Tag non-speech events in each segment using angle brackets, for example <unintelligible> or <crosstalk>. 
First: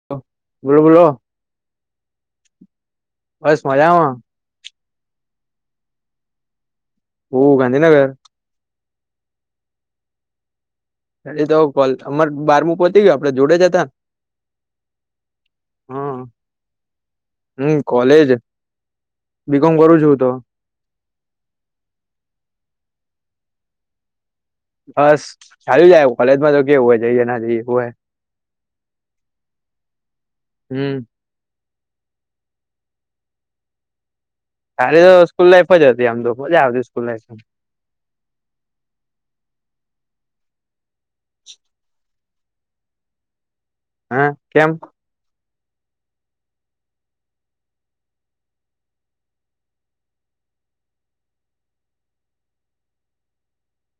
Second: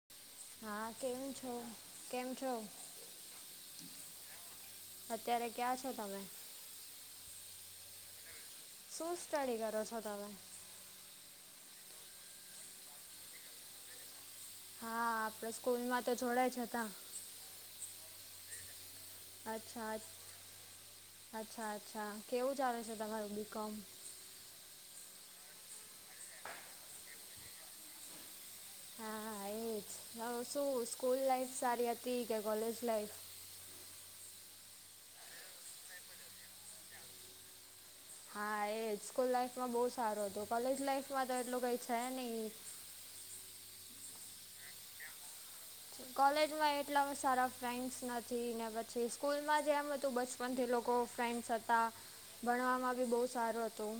<unintelligible> હા બોલો કેમ છો કેમ છો. બસ મજામાં. અત્યારે ક્યાં છો તમે. હું ગાંધીનગર. શું સ્ટડી કરો છો તમે. એ તો કોલ અમાર બારમું પતી ગયું આપડે જોડે જ હતા. હા આપડે સ્કૂલમાં તો હા જોડે જ હતા. હમ કોલેજ. બીકોમ અચ્છા કરું અછ છું તો અચ્છા અચ્છા કેવું ચાલે છે તમારું બીકોમ. બસ સારું જાય કોલેજમાં તો કેવું હોય જઈએ ના જઈએ હોંએ. હા એજ હવે શું હમ સ્કૂલ લાઈફ સારી હતી કે કોલેજ લાઈફ. સારું તો સ્કૂલ લાઈફ જ હતી આમ તો મજા આવતી સ્કૂલ લાઈફ. હા એ જ સ્કૂલ લાઈફમાં બહુ સારું હતું કોલેજ લાઈફમાં તો એટલું કઈ છે નહીં. હા કેમ. કોલેજમાં એટલા સારા ફ્રેન્ડસ નથી ને પછી સ્કૂલમાં જેમ હતું બસ. પણ તે લોકો ફ્રેન્ડસ હતા ભણવામાં બી બહુ સારું હતું.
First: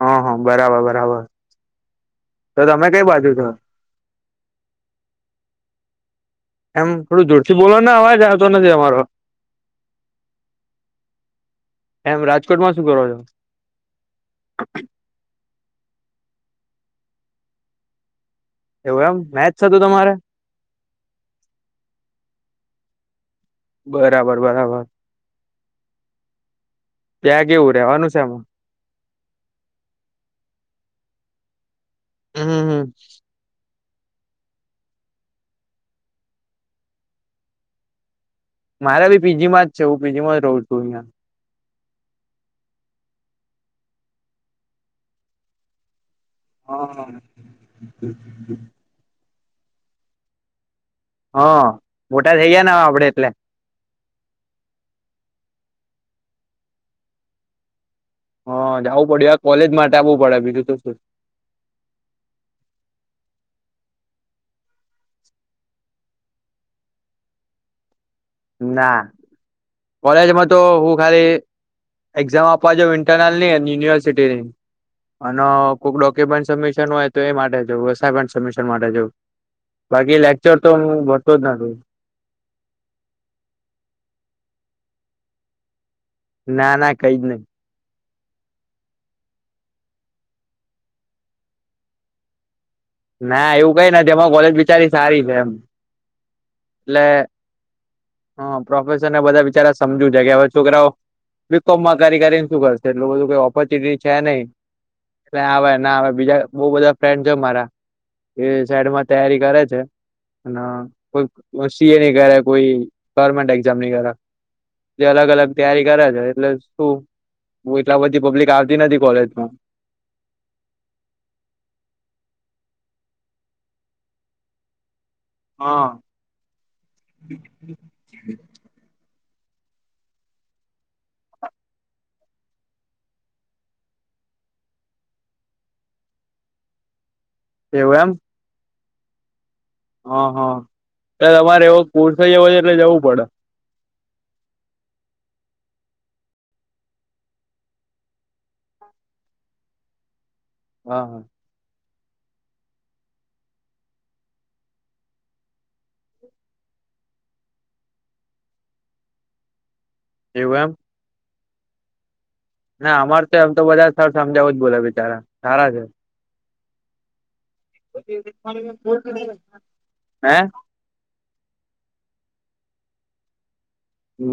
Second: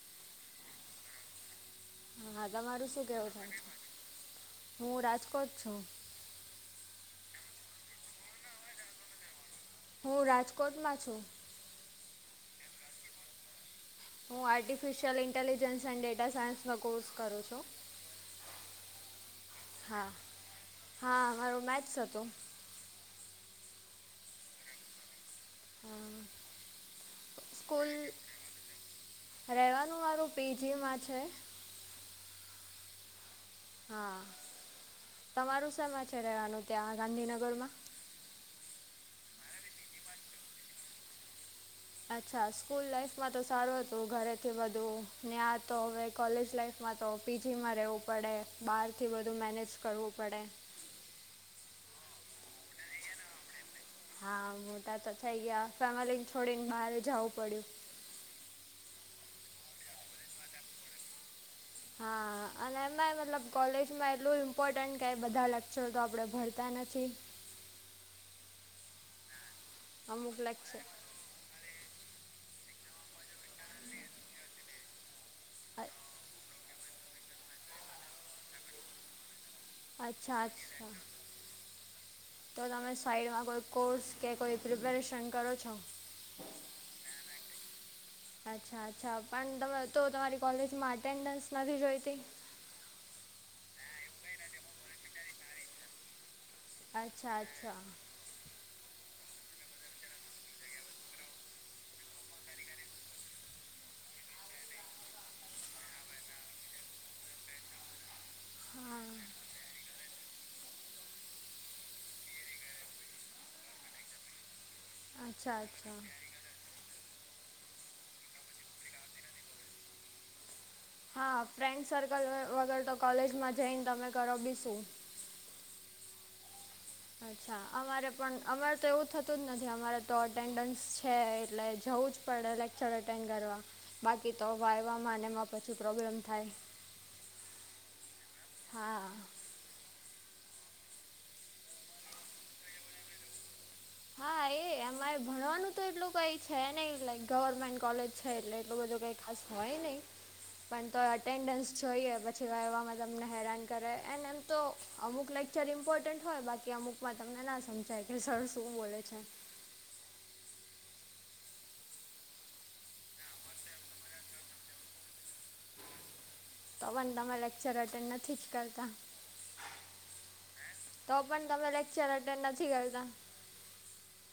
હા હા બરાબર બરાબર. હા તો તમે તમારું કઈ શું બાજુ છો કેવું છે હું રાજકોટ છું. એમ થોડું જોૂર થી બોલો ને અવાજ આવતો નથી તમારો હું રાજકોટમાં છું. એમ રાજકોટમાં શું કરો છો? હું આર્ટિફિશિયલ ઇન્ટેલિજન્સ એન્ડ ડેટા સાયન્સનો કોર્સ કરું છું. એવું એમ મેથસ હતું હા તમારે હા મારો મેથસ હતો. બરાબર બરાબર અમ, ત્યાં કેવું સ્કૂલ રેવાનું છે એમાં રહેવાનું મારું પિજીમાં છે. હમ હમ હા તમારું શેમાં છે ત્યાં રહેવાનું ગાંધીનગરમાં મારે બી પીજીમાં જ છે હું પીજી માં જ રહું છું અહીંયા અચ્છા સ્કૂલ લાાઈફમાં તો સારું હતું ઘરેથી બધું ન્યા તો હવે કોલેજ લાઈફમાં તો હા. પીજીમાં રહેવું પડે બહારથી વધધું મેનેજ કરવું પડે હ મોટા થઈ ગયા ને અવે આપડે એટલે હા મોટા તો થઈ ગયા ફેમલીને છોડીને બહાર જવું પડ્યું હ જવું પડ્યું આ કોલેજ માટે આવવું પડે બીજું તું શું હા અને એમાં મતલબ કોલેજમાં એટલું ઇમ્પોર્ટન્ટ કે બધા લગતા લેક્ચર તો આપણે ભરતા નથી ના અમુક કોલેજમાં તો લેક્ચર હું ખાલી એક્ઝામ આપવાજ ઇન્ટરનલ ની અને યુનિવર્સિટી ની અને અ કોઈક ડોક્યુમેન્ટ સબમિશન હોય તો એ માટે જવું અસાઇમેન્ટ સબમિશન માટે જવું બાકી અચ્છા લેક્ચર તો હું અચ્છા ભરતો જ નથી તો તમે સાઈડમાં કોઈ કોર્સ કે કોઈ પ્રિપરેશન કરો છો ના ના કઈ જ નથી અચ્છા અચ્છા પણ તમે તો તમારી કોલેજમાં અટેન્ડન્સ નથી જોઈતી ના એવું કઈ નથી અમારી કોલેજ બિચારી સારી છે એમ અચ્છા અચ્છા હા પ્રોફેસર ને બધા બિચારા સમજુ જ કે હવે છોકરાઓ બીકોમમાં કરી કરીને શું કરશે એટલું બધુ કોઈ ઓપોર્ચ્યુનિટી છે નહીં કોઈ આવે ના આવે બીજા બહુ બધા ફ્રેન્ડ છે મારા એ હા સાઈડમાં તૈયારી કરે છે અને કોઈ સી એ ની કરે કોઈ ગવર્મેન્ટ એક્ઝામની કરે એટલે અલગ અલગ અચ્છા તૈયારી અચ્છા કરે છે એટલે શું <inaudible> બધી પબ્લિક આવતી નથી કોલેજમાં હા ફ્રેન્ડ સર્કલ વગર તો કોલેજમાં જઈને તમે કરો બી શું હા અચ્છા અમારે પણ અમારે તો એવું થતું જ નથી અમારે તો અટેન્ડન્સ છે એટલે જવું જ પડે લેક્ચર અટેન્ડ કરવા બાકી તો વાઈવામાં ને એમાં પછી પ્રોબ્લેમ થાય એવું એમ હા હા હા એટલે તમારે એવો સ્કૂલ જવો છે એટલે જવું પડે હા એ અમારે ભણવાનું તો એટલું કઈ છે નને લક ગવર્મેન્ટ કોલેજ છે એટલે એટલું બધું કઈ ખાસ હોય નહી પણ તો હા હા અટેન્ડન્સ જોઈએ પછી ગવામાં તમને હેરાન કરે એને એમ તો અમુક લેક્ચર ઇમ્પોર્ટન્ટ હોય બાકી અમુક અમુકમાં તમને ના સમજાય કે સર શું બોલે છે એવું એમ ના અમાર તો એમ તો બધા સર સમજાવું જ બોલો બિચારા સારા છે તો પણ તમે લેક્ચર અટેન્ડ નથી જ કરતા હે તો પણ તમે લેક્ચર અટેન્ડ નથી કરતા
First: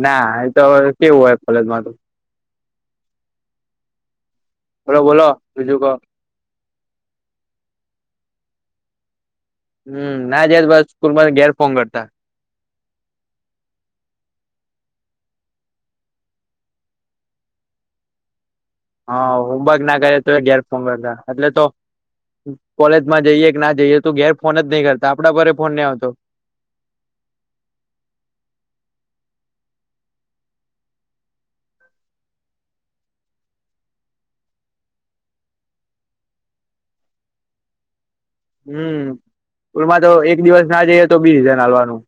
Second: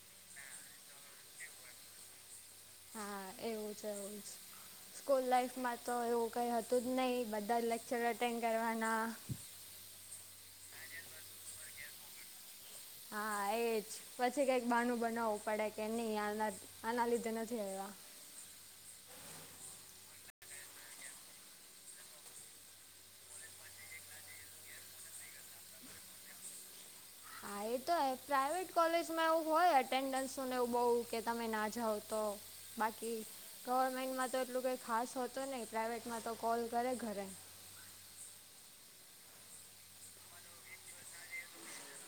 ના એ તો હવે કેવું હોય કોલેજમાંતો હા એવું જ એવું જ બોલો સ્કૂલ બોલો બીજું લાાઈફમાં કો તો એવું કઈ હતું જ નહી બધા લેક્ચર અટેન્ડ કરવાના હમ ના જાય બસ પાછા સ્કૂલ ઘેર ફોન કરતા હા એજ, પછી કઈક બાનું બનાવવું પડે કે નહી આના હા આના લદેના તો હવા. હા હુંબક ના કરે તો, ઘેર ફંગરતા એટલે તો કોલેજ માં જઈએ કે ના જઈએ, તું ઘેર ફોન જ નઈ કરતા આપણા ઘરે ફોન નહ આવતો. હા એ તો પ્રાઇવેટ કોલેજમાં એવું હોય એટેન્ડન્સું ને એવું બહુ કે તમે ના જાઓ તો. બાકી, ગવર્મેન્ટમાંતો એટલું કઈ ખાસ હોતું નહી પ્રાાઈવેટમાં તો કોલ કરે ઘરે. હમ, સ્કૂલમાં તો એક દિવસ ના જઈએ તો બી હજાર નાલવાનું.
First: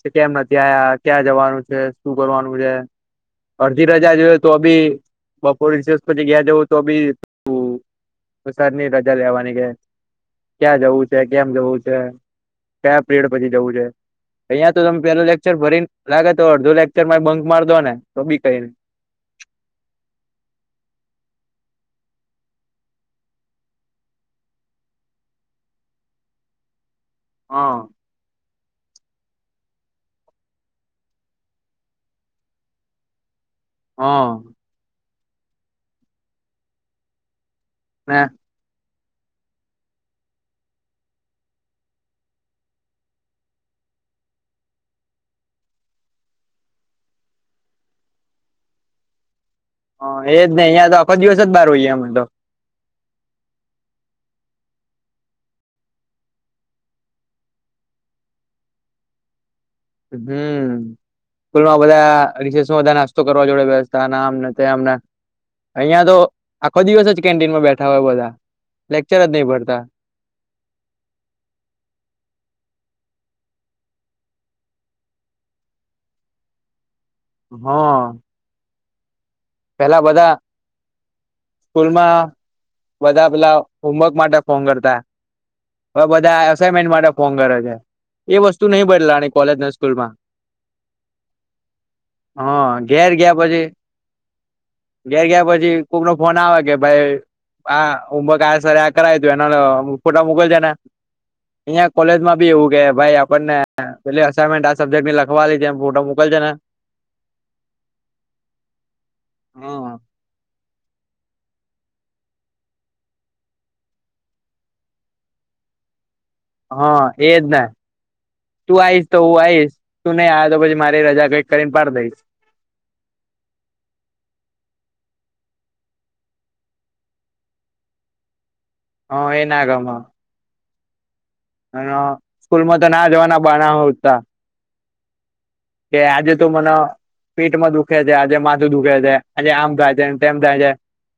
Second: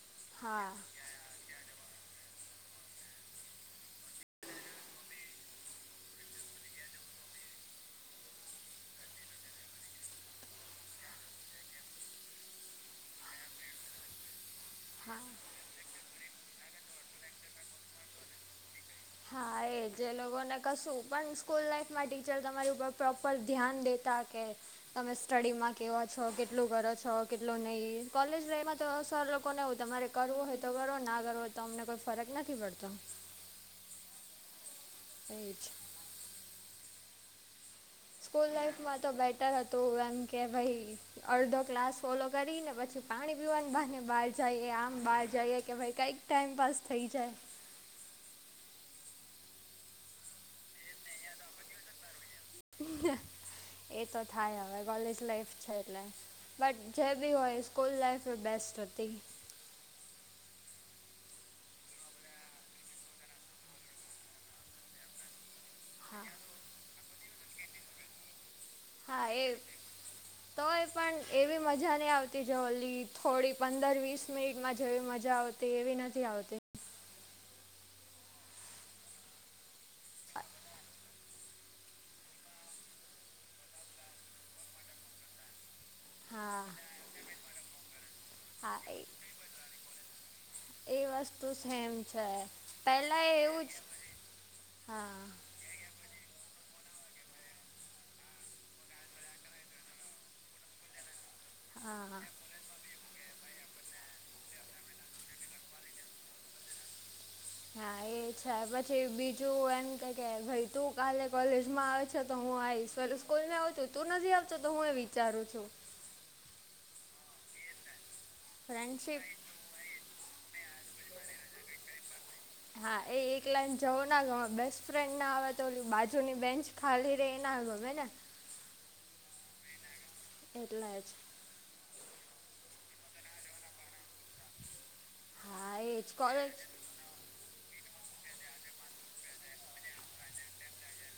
કે કેમ નથી હા આયા ક્યાં જવાનું છે શું કરવાનું છે? અડધી ર હજા જોએ તો અભી બપોરસ દિવસ પછી ગયા જવું તો બીરની રજા લેવાની ગયા. ક્યાં જવું છે, કેમ જવું છે કયા પીયડ પછી જવું છે? અહિયાં તો તમે પે હા લચર ભરીને લાગે તો અડધો લેકચર માં બંક માર દો ને તો બી કઈ નહીં. હા એ જે લોકોને કશું પણ સ્કૂલ લાઈફમાં ટીચર તમારી ઉપર પ્રોપર ધ્યાન દે તા કે તમે સ્ટડીમાં કેવા છો કેટલું કરો છો કેટલું હા નહીં. કોલેજ લમાં તો સર લોકો ને એવું તમારે કરવું હોય તો કરવો ના કરવો હોય તો અમને કોઈ ફરક નથી પડતો. હા. એ જ. હા. સ્કૂલ લાાઈફમાં તો બેટર હતું એમ કે ભાઈ. અડધો ક્લાસ ફોલો કરીને પછી, પાણી પીવાની બાહને બહાર જઈએ આમ બહાર જઈએ કે ભાઈ કંઈક ટાઈમપાસ થઈ જાય. હ એજ નહ અં તો આપ જ દિવસ જ બહાર હોઈએ અમને તો. એ તો થાય હવે કોલેજ લાઈફ છે એટલે. બટ જેબી હોય સ્કૂલ લાઈફમાં બેસ્ટ હોતી. હમ. સ્કૂલમાં બધા નાસ્તો કરવા જોડે વ્યવસ્ આમ ને તેમ. અહિયાં તો હા આખો દિવસ જ કેન્ટીનમાં બેઠા હોય, બધા લેક્ચર હા જ એ નહી પડતા. તોય પણ એવી મજા નહીં આવતી જલી થોડી પંદર વીસ મિનિટમાં જેવી મજા આવતી. તે એવી નથી આવતી. હા. પેલા બધા સ્કૂલમાં બધા પેલા હોમવર્ક માટે ફોન કરતા. હવે બધા હા એસાઈમેન્ટ માટે ફોન કરે છે, એ વસ્તુ હા નહ એ બદલાની. કોલેજ ના સ્કૂલમાં. એ વસ્તુ સેમ છે, હા ઘેર પેલા ગયા પછી એવું જ ઘેર હા ગયા પછી કોક નો ફોન આવે કે ભાઈ હા ઉક આ સર આ કરાવ તું એના ફોટા મોકલ છેને, અહિયાં હા કોલેજમાં બી એવું કે ભાઈ આપણને પેલી અમેન્ટ આ સબ્જેક્ટ લખવા છે એમ ફોટો મોકલ છે ને. હા એ છે પછી બીજું હમ એમ કઈ કે ભાઈ તું કાલે કોલેજ માં આવે છે, તો હું આવીશ સ્કૂલમાં આવ છું તું નથી આવતો તો હું વિચારું છું. હા એજ ના, તું આવીઈશ તો ફ્રેન્ડશિપ હું આવીઈશ. તું નહી આવે તો પછી મારી રજા કઈક કરીને પડી દઈશ. હા એ એક લાઈઇન જવો ના ગ બેસ્ટ ફ્રેન્ડ ના આવે તો બાજુની બેન્ચ ખાલીર એના હાલગમ હોઈને. હ એના ગમ... એટલા જ સ્કૂલ માં તો ના જવાના બાહના હોતા હા એ કે જ આજે તો કોલેજ મને પેટમાં દુખે છે આજે માથું દુખે છે આજે આમ થાય છે તેમ થાય છે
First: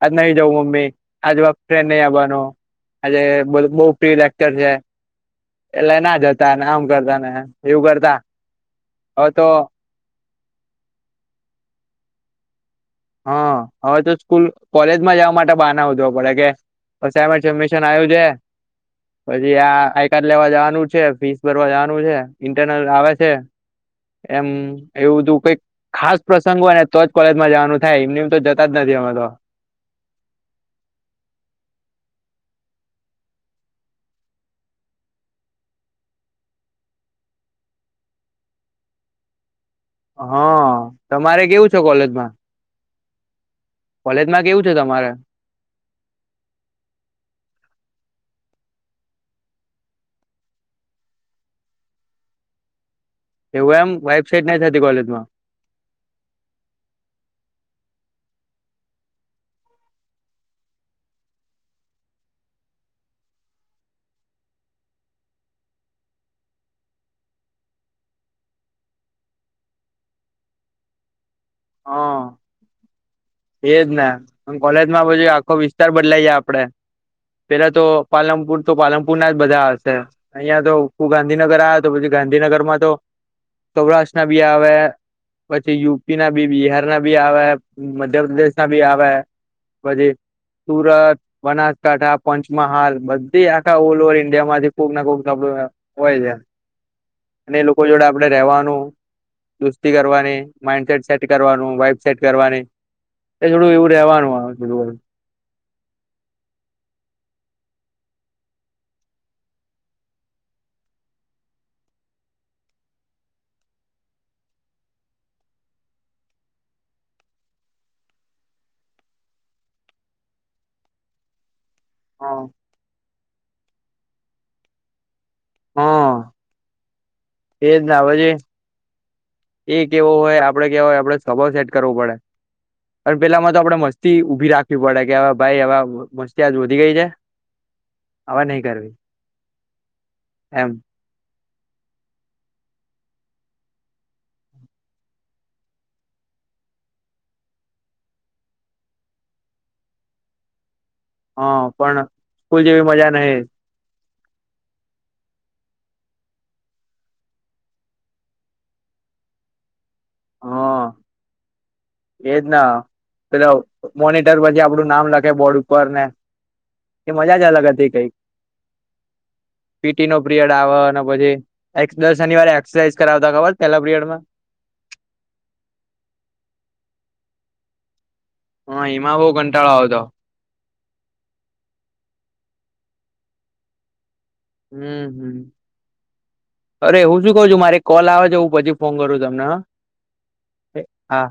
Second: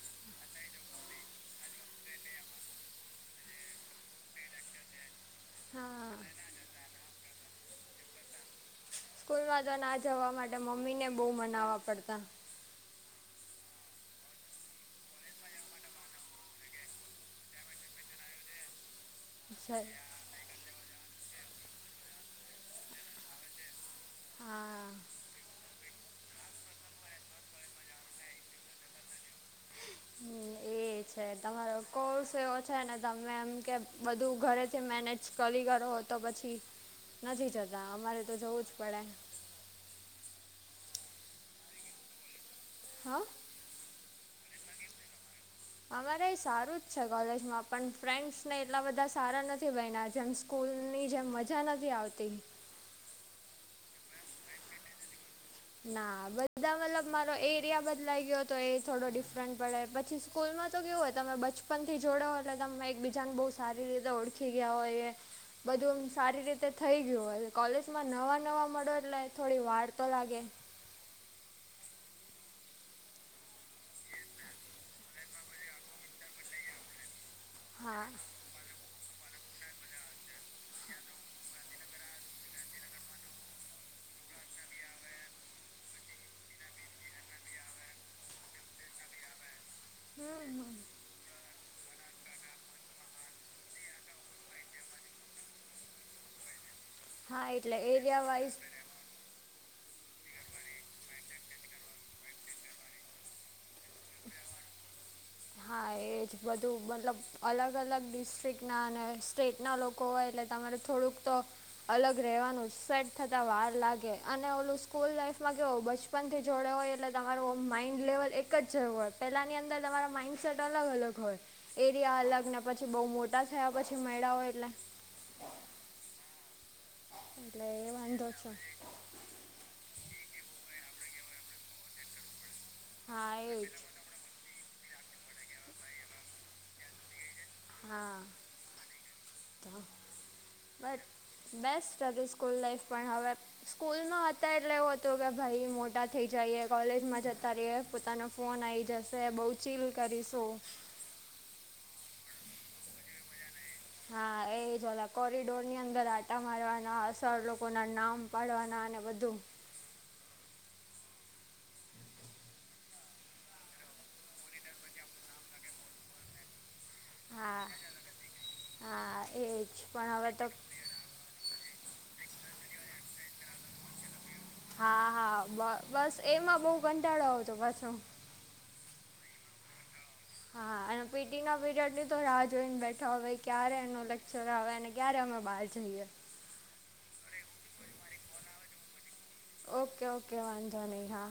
આજ નઈ જવુ મમ્મી આજ વા ફ્રેન્ડ નહી આવવાનો આજે બઉ બહુ પ્રિય એક્ટર છે એટલે હા ના જતા ને આમ કરતા ને એવું કરતા સ્કૂલમાં જ તો ન જવા માટે મમ્મીને બહુ મનાવવા પડતા હા હવે તો સ્કૂલ કોલેજમાં જવા માટે બહાના હોદવા પડે કે ે મિશન આવ્યું છે <inaudible> પછી છે આ આઈ કાર્ડ લેવા જવાનું છે ફીસ ભરવા જવાનું છે ઇન્ટરનલ આવે છે એમ્મ હા એવું બધું કઈક ખાસ પ્રસંગ હોય ને તો જ કોલેજમાં જવાનું હા એમને એમ તો જતા જ નથી અમાર તો હમ એ છે તમારો કોર્સ છે ને તમે એમ કે બધું ઘરેથી મેનેજ કરી કરો તો પછી, નથી જતા અમારે તો જવું જ પડે હા તમારે કેવું છે કોલેજમાં? હા કોલેજમાં કેવું છે તમારે? અમારે સારું જ છે કોલેજમાં પણ ફ્રેન્ડસ ને એટલા બધા સારા નથી બનને જેમ <unintelligible> સ્કૂલની જેમ મજા નથી આવતી એવું એમ વાઈબ સેટ ન થતી કોલેજમાં ના બધા મતલબ મારો એરિયા બદલાઈ ગયો તો એ થોડો ડિફરન્ટ પડે પછી સ સ્કૂલમાં તો કેવું હોય તમે બચપન થી જોડે એટલે તમે એકબીજાને બહુ સારી રીતે ઓળખી ગયા હોય એ બધું એમ સારી રીતે થઈ ગયું હવે કોલેજમાં નવા નવા મળો એટલે થોડી વાર તો લાગે હા એજ ને એમ કોલેજ માં બી આખો વિ ચાલ બદલાઈ જ આપડે પેલા તો હા પાલનપુર તો પાલનપુર ના જ બધા હશે અહિયા તો આખુ ગાંધીનગર આવે તો પછી ગાંધીનગરમાં તો સૌરાષ્ટ્ર ના બી આવે પછી યુપી ના બી બિહાર ના બી આવે રધર ના ભી આવા પછી હમ સુરત બનાસકાંઠા પંચમહાલ બધી આખા ઓલ ઓવર ઇન્ડિયા માંથી ખુક ના <unintelligible> હોય છે હા અને એટલે લોકો જોડે એરિયા આપડે વાઇઝ રેવાનું દુસ્તી કરવાની માઇન્ડસેટ સેટ કરવાનું વાઇબ સેટ કરવાની એ થોડું એવું રહેવાનું આવુ જો હા એજ બધું મતલબ અલગ અલગ ડિસ્ટ્રિક્ટના અને સ્ટેટના લોકો હોય એટલે તમારે થોડુંક તો અલગ રહેવાનું સેટ થતા વાર લાગે અને ઓલું સ્કૂલ લાઈફમાં કેવ બછ બચપનથી જોડે હોય એટલે તમારું માઈન્ડ લેવલ એક જ હોય પહેલાની અંદર તમારા માઈન્ડસેટ અલગ અલગ હોય એરિયા અલગ ને પછી બહુ મોટા થયા પછી માઈડા હોય એટલે હા એજ એટલે એ ના હવે વોન્ડો જે છે એ કેવો હોય આપડે કેવા હોય આપડે સ્વભાવ સેટ કરવો પડે અને હા પેહલા માં એ તો જ આપડે મસ્ત મસ્તી ઉભી રાખવી પડે કે હવે ભાઈ હવા મસ્તી આજ વધી ગઈ છે હા હવે નહી કરવી એમ બસ બેસ્ટ હતી સ્કૂલ લાાઈફ પણ હવે સ્કૂલમાં હતા એટલે એવું હતું કે ભાઈ મોટા થઈ જઈએ કોલેજમાં જતા રહીએ. પોતાનો ફોન આવી જશે બહુ ચીલ કરીશું. હા પણ, સ્કૂલ જેવી મજા નહ. હા એ જ કોરિડોર ની અંદર આટા મારવાના સરર લોકો ના નામ પાડવાના અને બધું. <inaudible> એજના. પેલો મોનીટર પછી આપડું નામ લખે બોર્ડ ઉપર ને. એ મજા જ અલગ હા હતી કઈક, હા એ જ પીટી પણ નો હવે તો પીરિયડ આવવાનો અને પછી. એક્સ દસ શનિવારે એક્સરસાઇઝ કરાવતા ખબર પેલા પીરિયડમાં. હા હા બ બસ એમાં બહુ કંટાળો આવતો પાછો. હા એમા બઉ કંટાળો આવતો. હા હા અને પીટીનો પીરિયડ લીધો રાહ જોઈને બેઠો હવે ક્યારે એનો લેક ચલો હવે એને હમ ક્યારે અમે હમ બહાર જઈએ. અરે હું શું કઉ છું મારે કોલ આવે છે હું પછી ફોન કરું તમ ઓકે ઓકે વાંધો નહી હા.